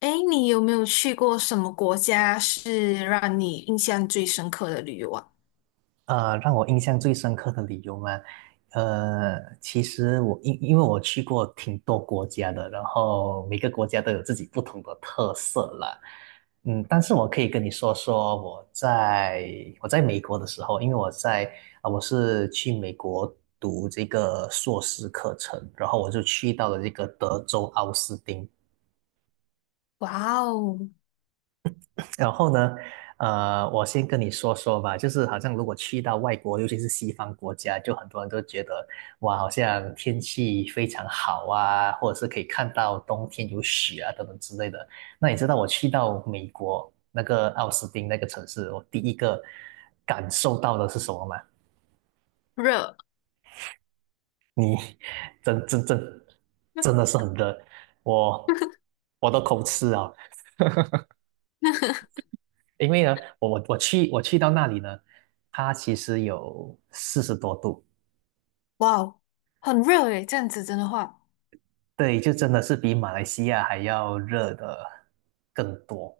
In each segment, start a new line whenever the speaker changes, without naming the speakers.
哎，你有没有去过什么国家是让你印象最深刻的旅游啊？
让我印象最深刻的理由嘛，其实我因为我去过挺多国家的，然后每个国家都有自己不同的特色啦。嗯，但是我可以跟你说说我在美国的时候，因为我在啊、我是去美国读这个硕士课程，然后我就去到了这个德州奥斯汀。
哇哦。
然后呢，我先跟你说说吧，就是好像如果去到外国，尤其是西方国家，就很多人都觉得哇，好像天气非常好啊，或者是可以看到冬天有雪啊等等之类的。那你知道我去到美国那个奥斯汀那个城市，我第一个感受到的是什么吗？
热。
你 真真真真的是很热，我我都口吃啊。因为呢，我去到那里呢，它其实有四十多度。
哇哦，很热诶，这样子真的话。
对，就真的是比马来西亚还要热的更多。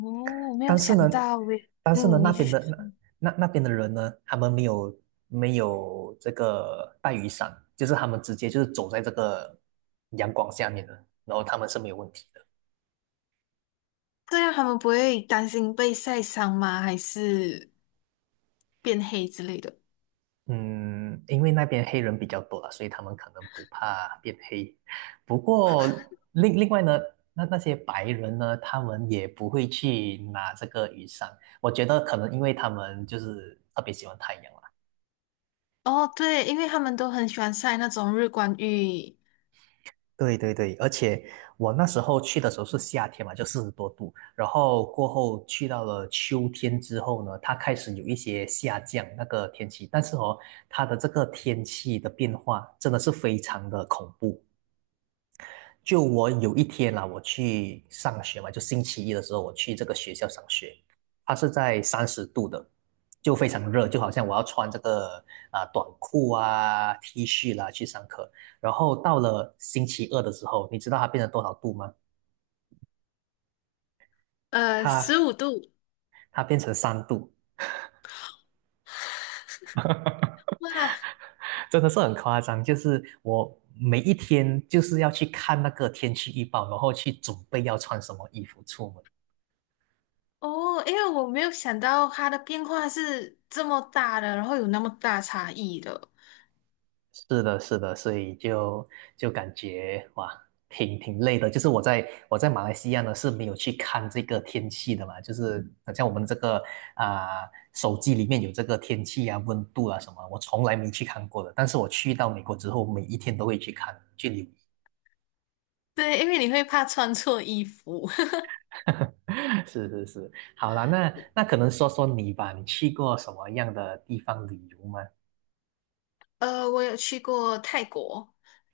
哦，没有
但是呢，
想到诶。
但是呢，
嗯，
那
你
边
去，
的那边的人呢，他们没有这个带雨伞，就是他们直接就是走在这个阳光下面的，然后他们是没有问题的。
这样他们不会担心被晒伤吗？还是变黑之类的？
嗯，因为那边黑人比较多了，所以他们可能不怕变黑。不过另外呢，那些白人呢，他们也不会去拿这个雨伞。我觉得可能因为他们就是特别喜欢太阳啦。
哦，对，因为他们都很喜欢晒那种日光浴。
对对对，而且我那时候去的时候是夏天嘛，就四十多度，然后过后去到了秋天之后呢，它开始有一些下降那个天气，但是哦，它的这个天气的变化真的是非常的恐怖。就我有一天啦，我去上学嘛，就星期一的时候，我去这个学校上学，它是在30度的，就非常热，就好像我要穿这个啊、短裤啊、T 恤啦去上课。然后到了星期二的时候，你知道它变成多少度吗？
十
它
五度，
它变成3度，
哇。
真的是很夸张。就是我每一天就是要去看那个天气预报，然后去准备要穿什么衣服出门。
哦，因为我没有想到它的变化是这么大的，然后有那么大差异的。
是的，是的，所以就感觉哇，挺累的。就是我在马来西亚呢是没有去看这个天气的嘛，就是好像我们这个啊、手机里面有这个天气啊、温度啊什么，我从来没去看过的。但是我去到美国之后，每一天都会去看，去留意。
对，因为你会怕穿错衣服。
是是是，好啦，那可能说说你吧，你去过什么样的地方旅游吗？
我有去过泰国，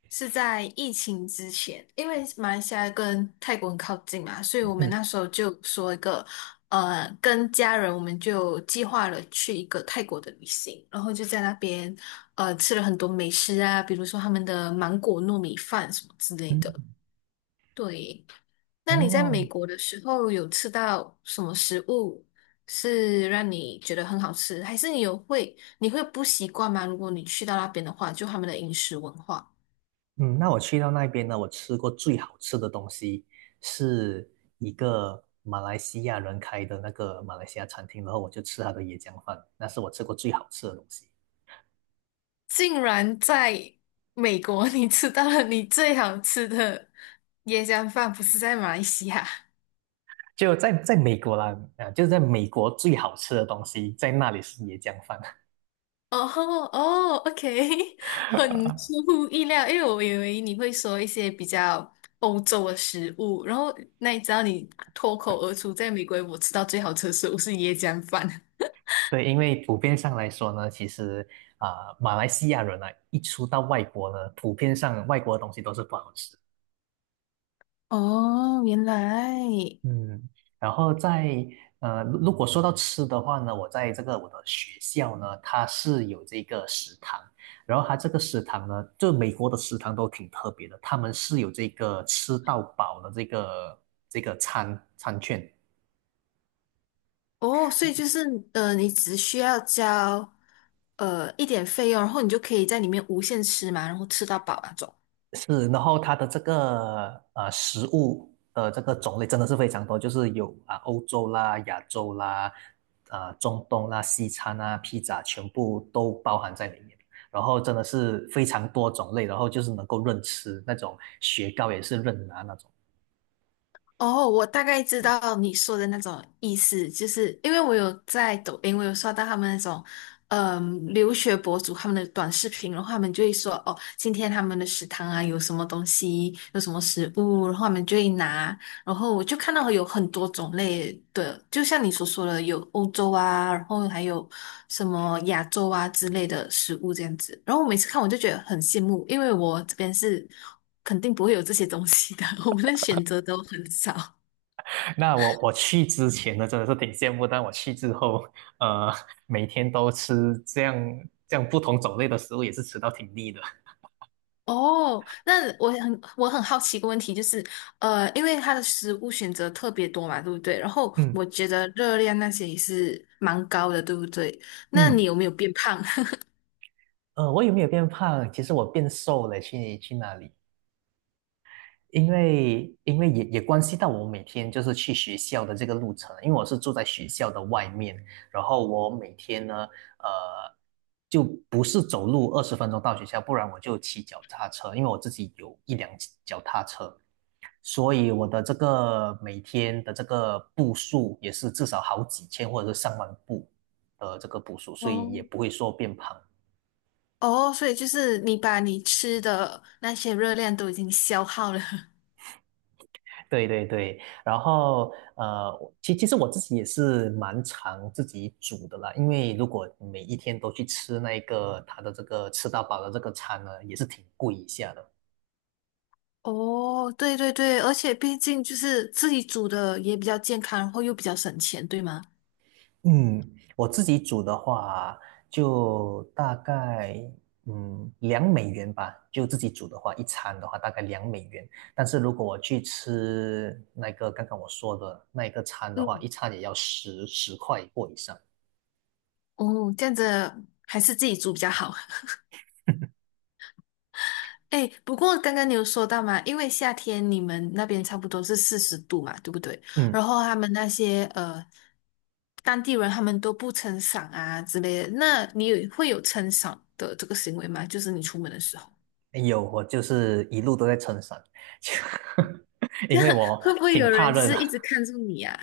是在疫情之前，因为马来西亚跟泰国很靠近嘛，所以我们
嗯
那时候就说一个，跟家人我们就计划了去一个泰国的旅行，然后就在那边，吃了很多美食啊，比如说他们的芒果糯米饭什么之类的。
嗯，
对，那你在美
哦，
国的时候有吃到什么食物是让你觉得很好吃，还是你会不习惯吗？如果你去到那边的话，就他们的饮食文化。
嗯，那我去到那边呢，我吃过最好吃的东西是一个马来西亚人开的那个马来西亚餐厅，然后我就吃他的椰浆饭，那是我吃过最好吃的东西。
竟然在美国 你吃到了你最好吃的椰浆饭，不是在马来西亚？
就在美国啦，啊，就是在美国最好吃的东西，在那里是椰浆饭。
哦哦，OK，很出 乎意料，因为我以为你会说一些比较欧洲的食物，然后那你知道你脱口而出，在美国我吃到最好吃的食物是椰浆饭。
对，因为普遍上来说呢，其实啊、马来西亚人啊，一出到外国呢，普遍上外国的东西都是不好吃。
哦，原来。
嗯，然后如果说到吃的话呢，我在这个我的学校呢，它是有这个食堂，然后它这个食堂呢，就美国的食堂都挺特别的，他们是有这个吃到饱的这个餐券。
哦,所以你只需要交一点费用，然后你就可以在里面无限吃嘛，然后吃到饱那种。
是，然后它的这个食物的这个种类真的是非常多，就是有啊、欧洲啦、亚洲啦、啊、中东啦、西餐啊、披萨，全部都包含在里面。然后真的是非常多种类，然后就是能够任吃那种雪糕也是任拿那种。
哦，我大概知道你说的那种意思，就是因为我有在抖音，我有刷到他们那种。嗯，留学博主他们的短视频，然后他们就会说，哦，今天他们的食堂啊有什么东西，有什么食物，然后他们就会拿，然后我就看到有很多种类的，就像你所说的，有欧洲啊，然后还有什么亚洲啊之类的食物这样子。然后我每次看我就觉得很羡慕，因为我这边是肯定不会有这些东西的，我们的选择都很少。
那我去之前呢，真的是挺羡慕，但我去之后，呃，每天都吃这样不同种类的食物，也是吃到挺腻的。
哦，那我很好奇一个问题，就是因为它的食物选择特别多嘛，对不对？然后
嗯
我觉得热量那些也是蛮高的，对不对？那你
嗯，
有没有变胖？
我有没有变胖？其实我变瘦了，去那里，因为也关系到我每天就是去学校的这个路程，因为我是住在学校的外面，然后我每天呢，呃，就不是走路20分钟到学校，不然我就骑脚踏车，因为我自己有一辆脚踏车，所以我的这个每天的这个步数也是至少好几千或者是上万步的这个步数，所以也
哦
不会说变胖。
哦，所以就是你把你吃的那些热量都已经消耗了。
对对对，然后我其实我自己也是蛮常自己煮的啦，因为如果每一天都去吃那个它的这个吃到饱的这个餐呢，也是挺贵一下的。
哦，对对对，而且毕竟就是自己煮的也比较健康，然后又比较省钱，对吗？
嗯，我自己煮的话，就大概两美元吧，就自己煮的话，一餐的话大概两美元。但是如果我去吃那个刚刚我说的那一个餐的话，
嗯。
一餐也要10块或以上。
哦，这样子还是自己煮比较好。哎，不过刚刚你有说到嘛，因为夏天你们那边差不多是40度嘛，对不对？然
嗯。
后他们那些当地人他们都不撑伞啊之类的，那你有会有撑伞的这个行为吗？就是你出门的时候。
有，我就是一路都在撑伞，就因为 我
会不会
挺
有
怕
人就
热的。
是一直看着你啊？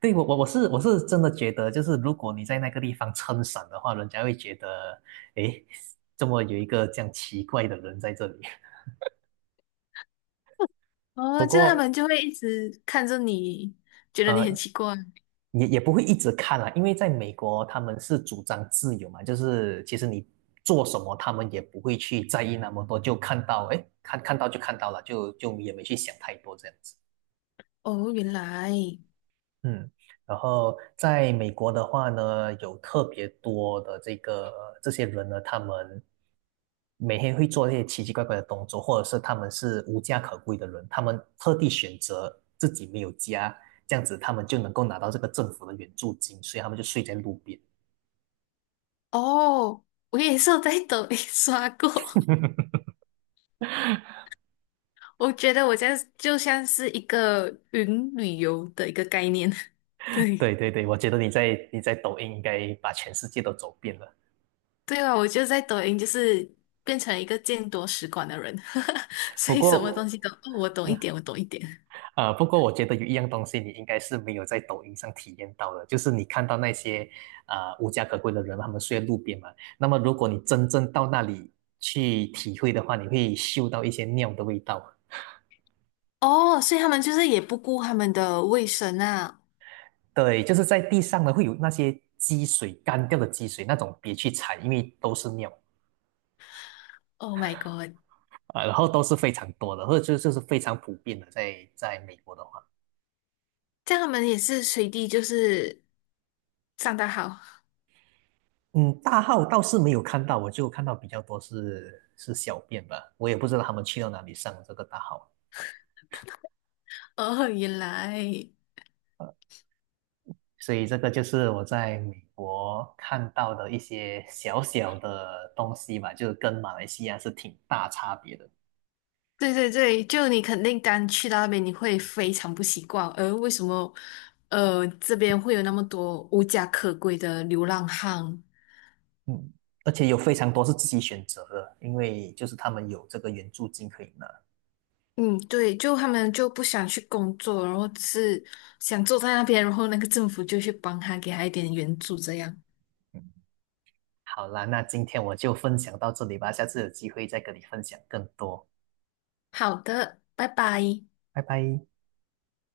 对，我是真的觉得，就是如果你在那个地方撑伞的话，人家会觉得，诶，怎么有一个这样奇怪的人在这里？不
哦，这样他
过，
们就会一直看着你，觉得你很
呃，
奇怪。
也不会一直看啊，因为在美国他们是主张自由嘛，就是其实你做什么，他们也不会去在意那么多，就看到，诶，看到就看到了，就也没去想太多这样子。
哦，原来。
嗯，然后在美国的话呢，有特别多的这些人呢，他们每天会做一些奇奇怪怪的动作，或者是他们是无家可归的人，他们特地选择自己没有家，这样子他们就能够拿到这个政府的援助金，所以他们就睡在路边。
哦，我也是有在抖音 刷过。我觉得我在就像是一个云旅游的一个概念。对。
对对对，我觉得你在抖音应该把全世界都走遍了。
对啊，我就在抖音就是变成一个见多识广的人。所
不
以什么
过，
东西都，哦，我懂一 点，我懂一点。
不过我觉得有一样东西你应该是没有在抖音上体验到的，就是你看到那些无家可归的人，他们睡在路边嘛。那么如果你真正到那里去体会的话，你会嗅到一些尿的味道。
哦，所以他们就是也不顾他们的卫生啊。
对，就是在地上呢会有那些积水，干掉的积水，那种别去踩，因为都是尿
Oh my god！
啊、然后都是非常多的，或者就是非常普遍的，在美国的话。
这样他们也是随地就是上得好。
嗯，大号倒是没有看到，我就看到比较多是小便吧，我也不知道他们去到哪里上这个大号。
哦，原来。
所以这个就是我在美国看到的一些小小的东西吧，就是跟马来西亚是挺大差别的。
对对对，就你肯定刚去到那边，你会非常不习惯。为什么这边会有那么多无家可归的流浪汉？
嗯，而且有非常多是自己选择的，因为就是他们有这个援助金可以拿。
嗯，对，就他们就不想去工作，然后只是想坐在那边，然后那个政府就去帮他，给他一点援助，这样。
好啦，那今天我就分享到这里吧，下次有机会再跟你分享更多，
好的，拜拜。
拜拜。